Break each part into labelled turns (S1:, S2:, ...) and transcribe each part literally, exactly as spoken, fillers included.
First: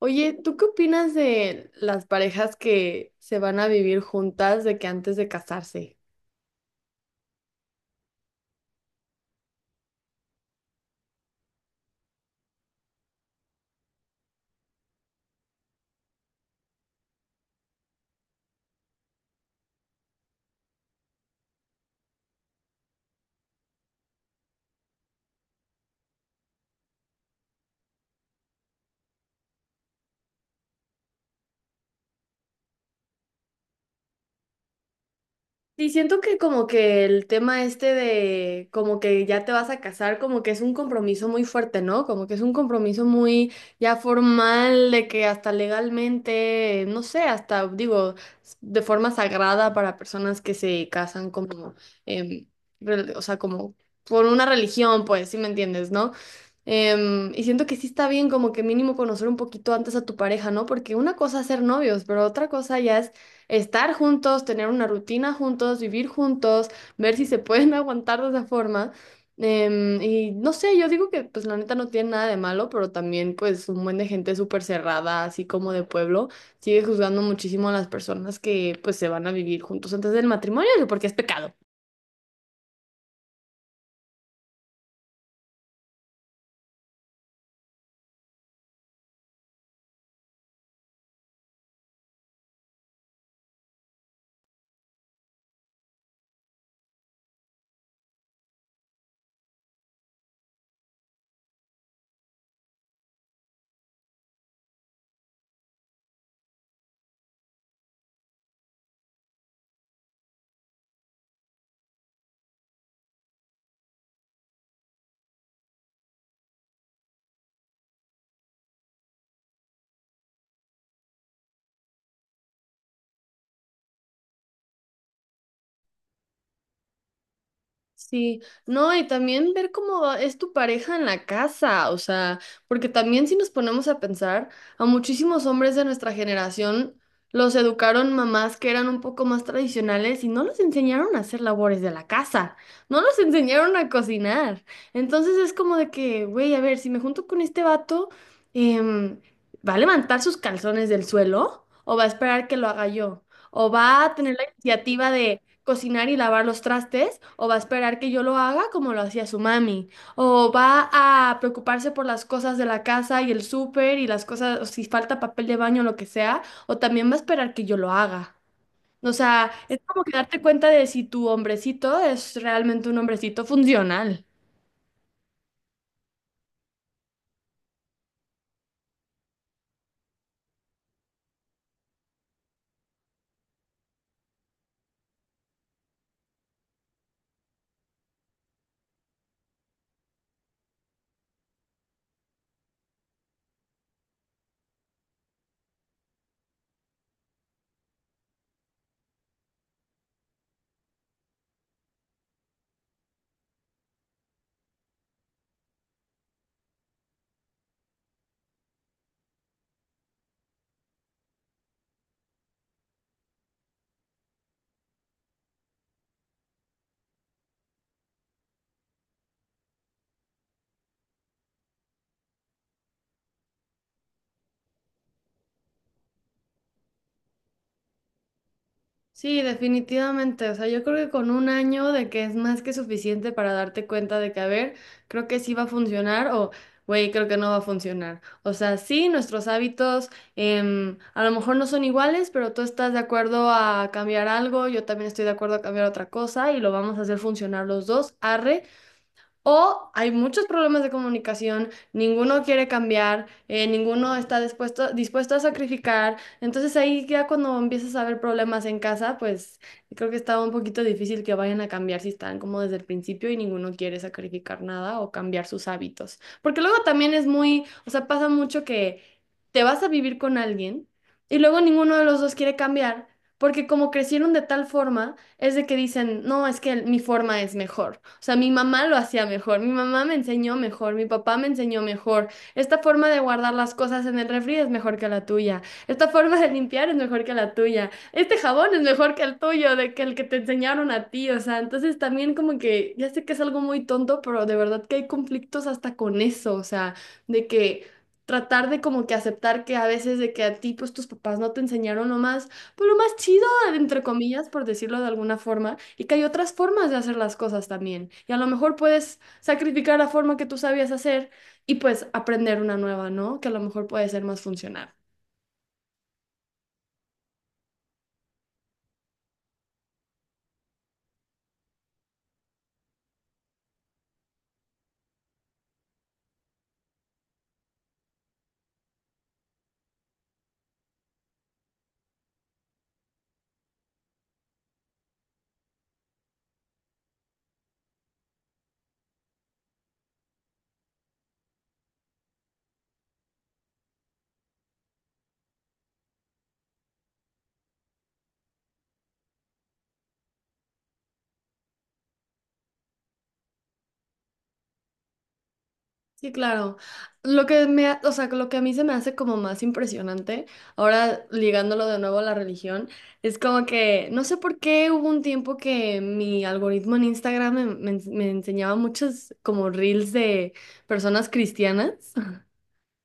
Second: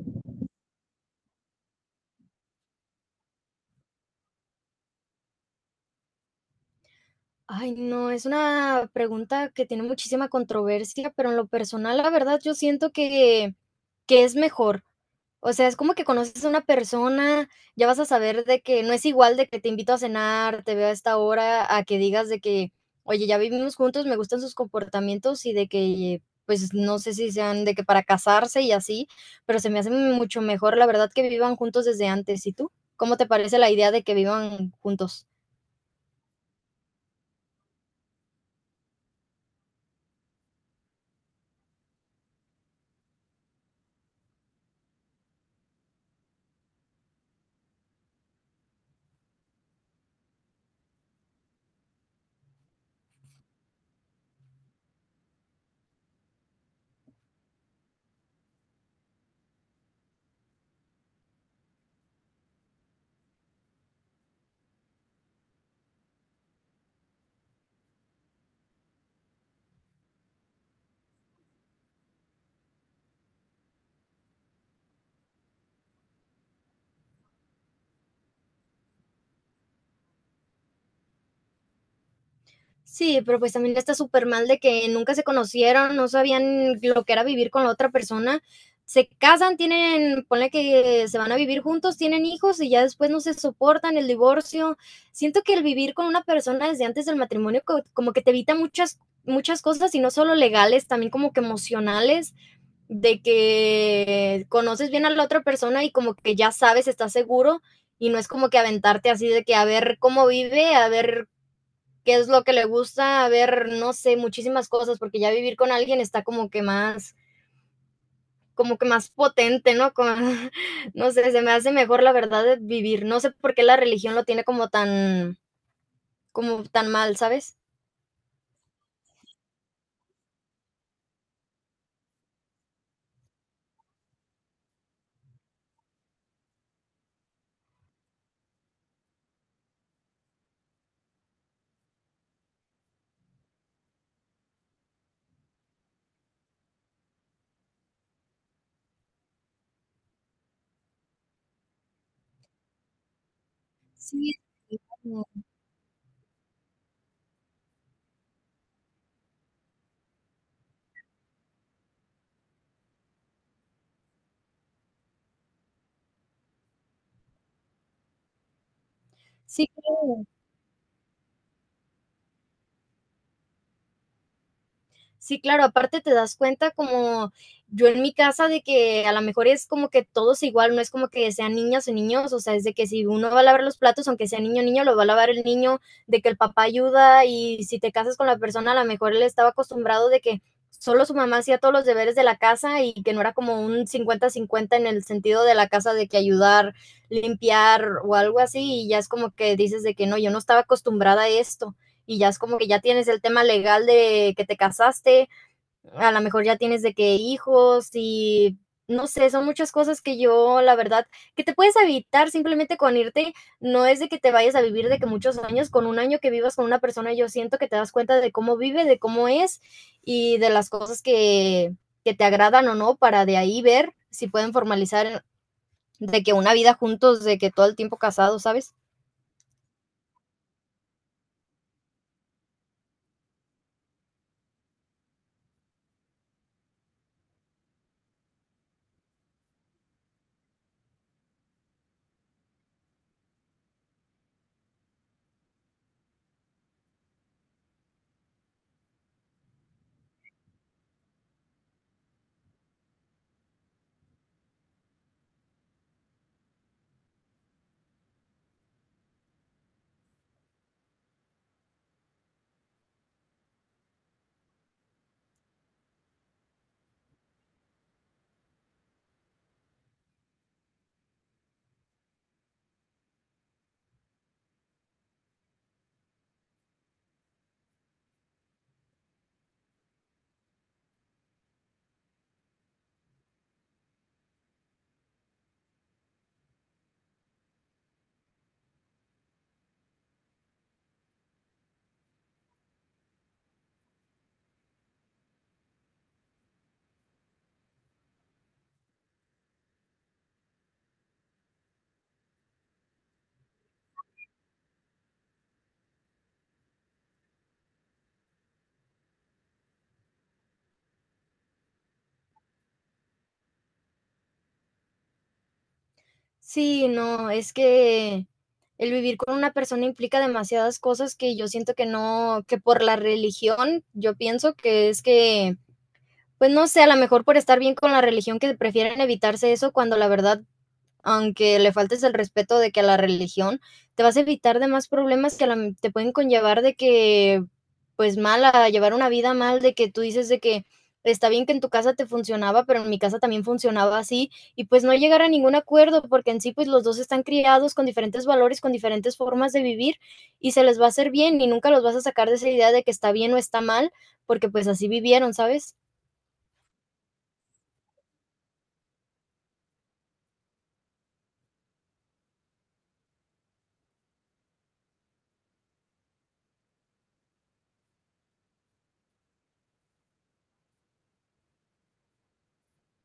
S1: Oye, ¿tú qué opinas de las parejas que se van a vivir juntas de que antes de casarse?
S2: Ay, no, es una pregunta que tiene muchísima controversia, pero en lo personal, la verdad, yo siento que que es mejor. O sea, es como que conoces a una persona, ya vas a saber de que no es igual de que te invito a cenar, te veo a esta hora, a que digas de que: "Oye, ya vivimos juntos, me gustan sus comportamientos", y de que, pues, no sé si sean de que para casarse y así, pero se me hace mucho mejor, la verdad, que vivan juntos desde antes, ¿y tú? ¿Cómo te parece la idea de que vivan juntos?
S1: Y siento que como que el tema este de como que ya te vas a casar, como que es un compromiso muy fuerte, ¿no? Como que es un compromiso muy ya formal, de que hasta legalmente, no sé, hasta digo, s- de forma sagrada para personas que se casan como, em, re- o sea, como por una religión, pues, si me entiendes, ¿no? Em, y siento que sí está bien como que mínimo conocer un poquito antes a tu pareja, ¿no? Porque una cosa es ser novios, pero otra cosa ya estar juntos, tener una rutina juntos, vivir juntos, ver si se pueden aguantar de esa forma. Em, y no sé, yo digo que pues la neta no tiene nada de malo, pero también pues un buen de gente súper cerrada, así como de pueblo, sigue juzgando muchísimo a las personas que pues se van a vivir juntos antes del matrimonio, porque es pecado.
S2: Sí, pero pues también está súper mal de que nunca se conocieron, no sabían lo que era vivir con la otra persona. Se casan, tienen, ponle que se van a vivir juntos, tienen hijos y ya después no se soportan, el divorcio. Siento que el vivir con una persona desde antes del matrimonio co- como que te evita muchas, muchas cosas y no solo legales, también como que emocionales, de que conoces bien a la otra persona y como que ya sabes, estás seguro y no es como que aventarte así de que a ver cómo vive, a ver qué es lo que le gusta, a ver, no sé, muchísimas cosas, porque ya vivir con alguien está como que más, como que más potente, ¿no? Como, no sé, se me hace mejor la verdad de vivir. No sé por qué la religión lo tiene como tan, como tan mal, ¿sabes?
S1: Sí, no, y también ver cómo va- es tu pareja en la casa, o sea, porque también si nos ponemos a pensar, a muchísimos hombres de nuestra generación los educaron mamás que eran un poco más tradicionales y no los enseñaron a hacer labores de la casa, no los enseñaron a cocinar. Entonces es como de que, güey, a ver, si me junto con este vato, em, ¿va a levantar sus calzones del suelo o va a esperar que lo haga yo? ¿O va a
S2: Sí,
S1: tener la iniciativa de cocinar y lavar los trastes, o va a esperar que yo lo haga como lo hacía su mami, o va a preocuparse por las cosas de la casa y el súper y las cosas, o si falta papel de baño lo que sea, o también va a esperar que yo lo haga. O sea,
S2: sí,
S1: es como que
S2: creo.
S1: darte cuenta de si tu hombrecito es realmente un hombrecito funcional.
S2: Sí, claro, aparte te das cuenta como yo en mi casa de que a lo mejor es como que todos igual, no es como que sean niñas o niños, o sea, es de que si uno va a lavar los platos, aunque sea niño o niño, lo va a lavar el niño, de que el papá ayuda y si te casas con la persona, a lo mejor él estaba acostumbrado de que solo su mamá hacía todos los deberes de la casa y que no era como un cincuenta-cincuenta en el sentido de la casa de que ayudar, limpiar o algo así, y ya es como que dices de que no, yo no estaba acostumbrada a esto y ya es como que ya tienes el tema legal de que te casaste, a lo mejor ya tienes de que hijos y no sé, son muchas cosas que yo, la verdad, que te puedes evitar simplemente con irte, no es de que te vayas a vivir de que muchos años, con un año que vivas con una persona, yo siento que te das cuenta de cómo vive, de cómo es y de las cosas que, que te agradan o no, para de ahí ver si pueden formalizar de que una vida juntos, de que todo el tiempo casados, ¿sabes?
S1: Sí, definitivamente. O sea, yo creo que con un año de que es más que suficiente para darte cuenta de que, a ver, creo que sí va a funcionar o, güey, creo que no va a funcionar. O sea, sí, nuestros hábitos em, a lo mejor no son iguales, pero tú estás de acuerdo a cambiar algo, yo también estoy de acuerdo a cambiar otra cosa y lo vamos a hacer funcionar los dos. Arre, o hay muchos problemas de comunicación, ninguno quiere cambiar, eh, ninguno está dispuesto, dispuesto a sacrificar. Entonces ahí ya cuando empiezas a ver problemas en casa, pues creo que está un poquito difícil que vayan a cambiar si están como desde el principio y ninguno quiere sacrificar nada o cambiar sus hábitos. Porque luego también es muy, o sea, pasa mucho que te vas a vivir con alguien y luego ninguno de los dos quiere cambiar porque como crecieron de tal forma es de que dicen, no, es que mi forma es mejor. O sea, mi mamá lo hacía mejor, mi mamá me enseñó mejor, mi papá me enseñó mejor. Esta forma de guardar las cosas en el refri es mejor que la tuya. Esta forma de limpiar es mejor que la tuya. Este jabón es mejor que el tuyo, de que el que te enseñaron a ti. O sea, entonces también como que, ya sé que es algo muy tonto, pero de verdad que hay conflictos hasta con eso. O sea, de que... Tratar de como que aceptar que a veces de que a ti pues tus papás no te enseñaron lo más, pues lo más chido entre comillas, por decirlo de alguna forma, y que hay otras formas de hacer las cosas también. Y a lo mejor puedes sacrificar la forma que tú sabías hacer y pues aprender una nueva, ¿no? Que a lo mejor puede ser más funcional.
S2: Sí, no, es que el vivir con una persona implica demasiadas cosas que yo siento que no, que por la religión, yo pienso que es que, pues no sé, a lo mejor por estar bien con la religión que prefieren evitarse eso cuando la verdad aunque le faltes el respeto de que a la religión, te vas a evitar de más problemas que a la- te pueden conllevar de que, pues mal, a llevar una vida mal, de que tú dices de que está bien que en tu casa te funcionaba, pero en mi casa también funcionaba así, y pues no llegar a ningún acuerdo, porque en sí, pues los dos están criados con diferentes valores, con diferentes formas de vivir, y se les va a hacer bien, y nunca los vas a sacar de esa idea de que está bien o está mal, porque pues así vivieron, ¿sabes?
S1: Sí, claro. Lo que me, ha- o sea, que lo que a mí se me hace como más impresionante, ahora ligándolo de nuevo a la religión, es como que no sé por qué hubo un tiempo que mi algoritmo en Instagram me, me me enseñaba muchos como reels de personas cristianas.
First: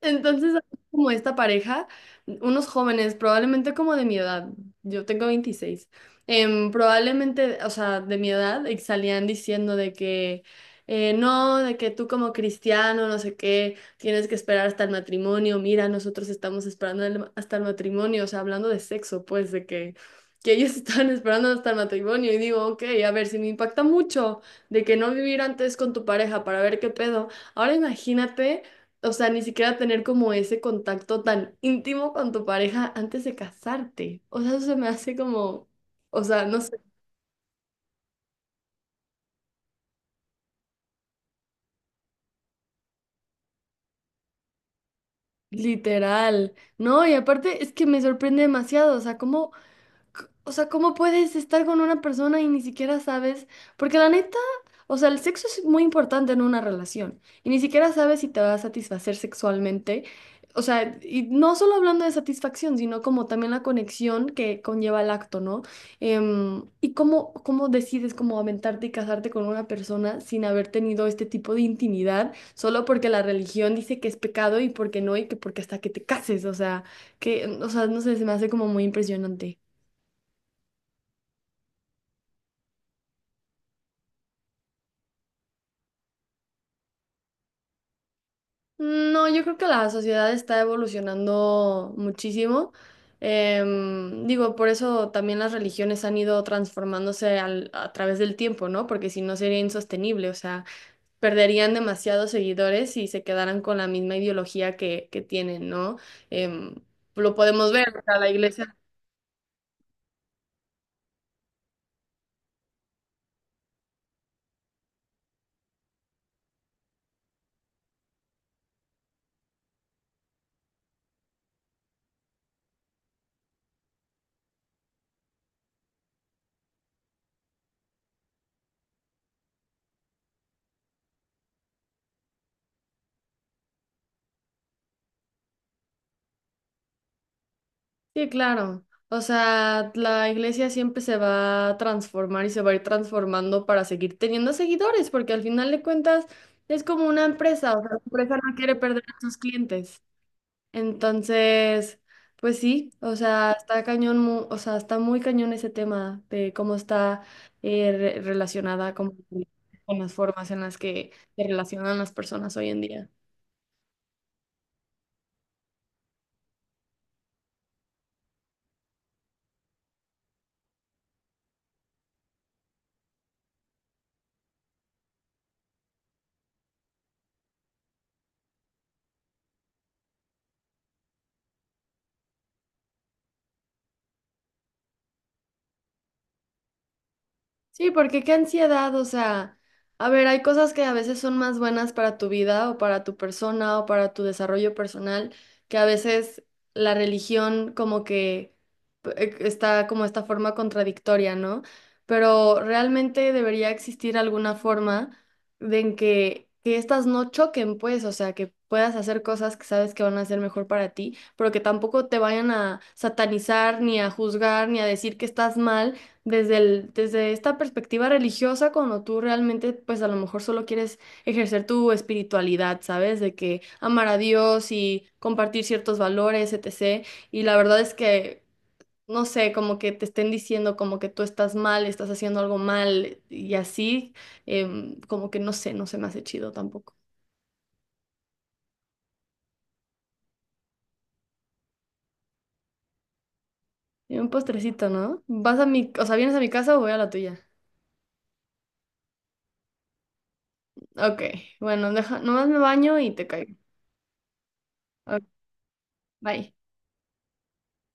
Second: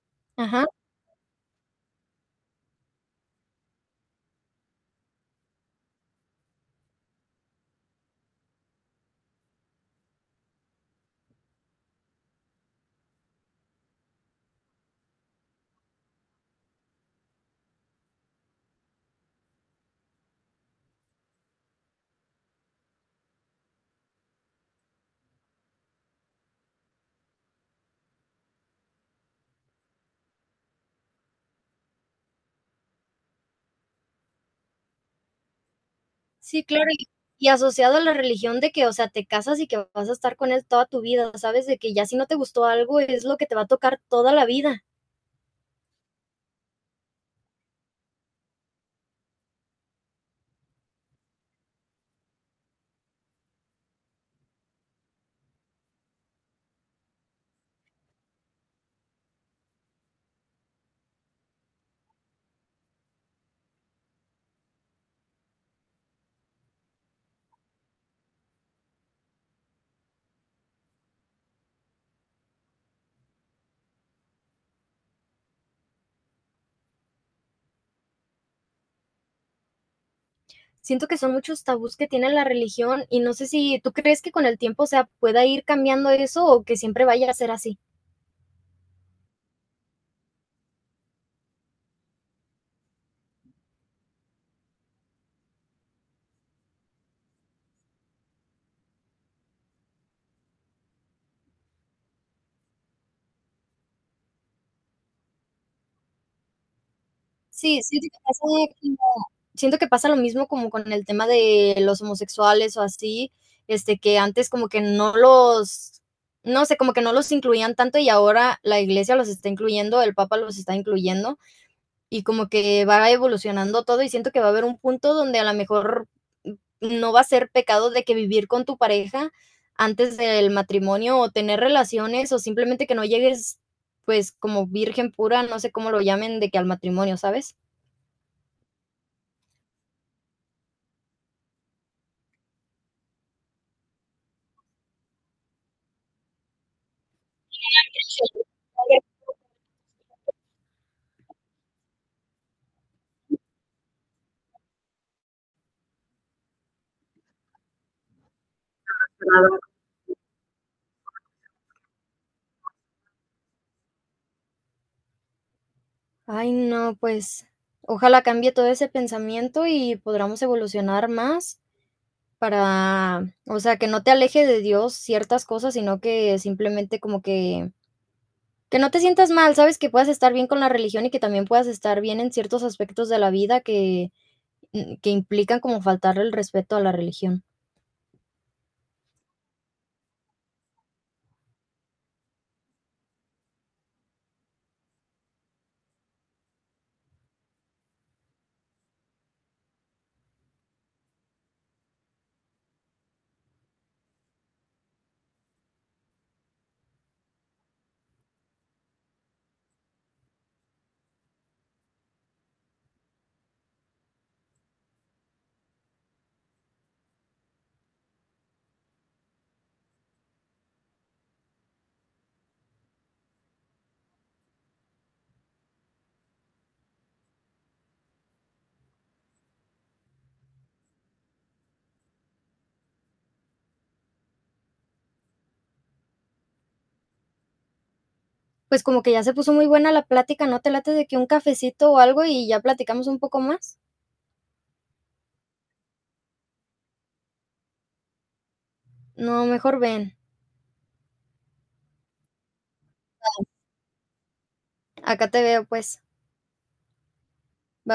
S1: Entonces,
S2: Ajá.
S1: como esta pareja, unos jóvenes, probablemente como de mi edad, yo tengo veintiséis em, probablemente, o sea, de mi edad, y salían diciendo de que eh, no, de que tú como cristiano, no sé qué, tienes que esperar hasta el matrimonio, mira, nosotros estamos esperando el- hasta el matrimonio, o sea, hablando de sexo, pues, de que, que ellos están esperando hasta el matrimonio, y digo, ok, a ver, si me impacta mucho de que no vivir antes con tu pareja para ver qué pedo, ahora imagínate o sea, ni siquiera tener como ese contacto tan íntimo con tu pareja antes de casarte. O sea, eso se me hace como, o sea, no
S2: Sí,
S1: sé,
S2: claro, y y asociado a la religión de que, o sea, te casas y que vas a estar con él toda tu vida, ¿sabes? De que ya si no te gustó algo, es lo que te va a tocar toda la vida.
S1: literal, ¿no? Y aparte es que me sorprende demasiado, o sea, cómo c- O sea, ¿cómo puedes estar con una persona y ni siquiera sabes? Porque la neta, o sea, el sexo es muy importante en una relación y ni siquiera sabes si te va a satisfacer sexualmente. O sea, y no solo hablando de satisfacción, sino como también la conexión que conlleva el acto, ¿no? Em, y cómo, cómo decides cómo aventarte y casarte con una persona sin haber tenido este tipo de intimidad, solo porque la religión dice que es pecado y porque no, y que porque hasta que te cases, o sea, que, o sea, no sé, se me hace como muy impresionante.
S2: Siento que son muchos tabús que tiene la religión y no sé si tú crees que con el tiempo, o sea, pueda ir cambiando eso o que siempre vaya a ser así.
S1: No, yo creo que la sociedad está evolucionando muchísimo. Em, digo, por eso también las religiones han ido transformándose al- a través del tiempo, ¿no? Porque si no sería insostenible, o sea, perderían demasiados seguidores si se quedaran con la misma ideología que, que tienen, ¿no? Em, lo podemos
S2: Sí,
S1: ver, o
S2: siento que
S1: sea, la
S2: pasa
S1: iglesia.
S2: como- siento que pasa lo mismo como con el tema de los homosexuales o así, este, que antes como que no los, no sé, como que no los incluían tanto y ahora la iglesia los está incluyendo, el papa los está incluyendo. Y como que va evolucionando todo y siento que va a haber un punto donde a lo mejor no va a ser pecado de que vivir con tu pareja antes del matrimonio o tener relaciones o simplemente que no llegues pues como virgen pura, no sé cómo lo llamen, de que al matrimonio, ¿sabes?
S1: Sí, claro. O sea, la iglesia siempre se va a transformar y se va a ir transformando para seguir teniendo seguidores, porque al final de cuentas es como una empresa, o sea, la empresa no quiere perder a sus clientes. Entonces, pues sí, o sea, está cañón, mu- o sea, está muy cañón ese tema de cómo está eh, re- relacionada como con las formas en las que se relacionan las personas hoy en día.
S2: Ay, no, pues ojalá cambie todo ese pensamiento y podamos evolucionar más para, o sea, que no te aleje de Dios ciertas cosas, sino que simplemente como que Que no te sientas mal, ¿sabes? Que puedas estar bien con la religión y que también puedas estar bien en ciertos aspectos de la vida que, mm, que implican como faltarle el respeto a la religión.
S1: Sí, porque qué ansiedad, o sea, a ver, hay cosas que a veces son más buenas para tu vida o para tu persona o para tu desarrollo personal, que a veces la religión como que p- eh, está como esta forma contradictoria, ¿no? Pero realmente debería existir alguna forma de en que, que, estas no choquen, pues, o sea, que puedas hacer cosas que sabes que van a ser mejor para ti, pero que tampoco te vayan a satanizar, ni a juzgar, ni a decir que estás mal desde el, desde esta perspectiva religiosa, cuando tú realmente, pues a lo mejor solo quieres ejercer tu espiritualidad, ¿sabes? De que amar a Dios y compartir ciertos valores, etcétera. Y la verdad es que, no sé, como que te estén diciendo como que tú estás mal, estás haciendo algo mal y así, em, como que no sé, no se me hace chido tampoco.
S2: Pues, como que ya se puso muy buena la plática, ¿no te late de que un cafecito o algo y ya platicamos un poco más?
S1: Y un postrecito, ¿no? ¿Vas a mi, o sea, vienes a mi casa o voy a la tuya?
S2: No, mejor ven.
S1: Ok, bueno, deja, nomás me baño y te caigo. Ok,
S2: Acá te veo, pues.
S1: bye.
S2: Ba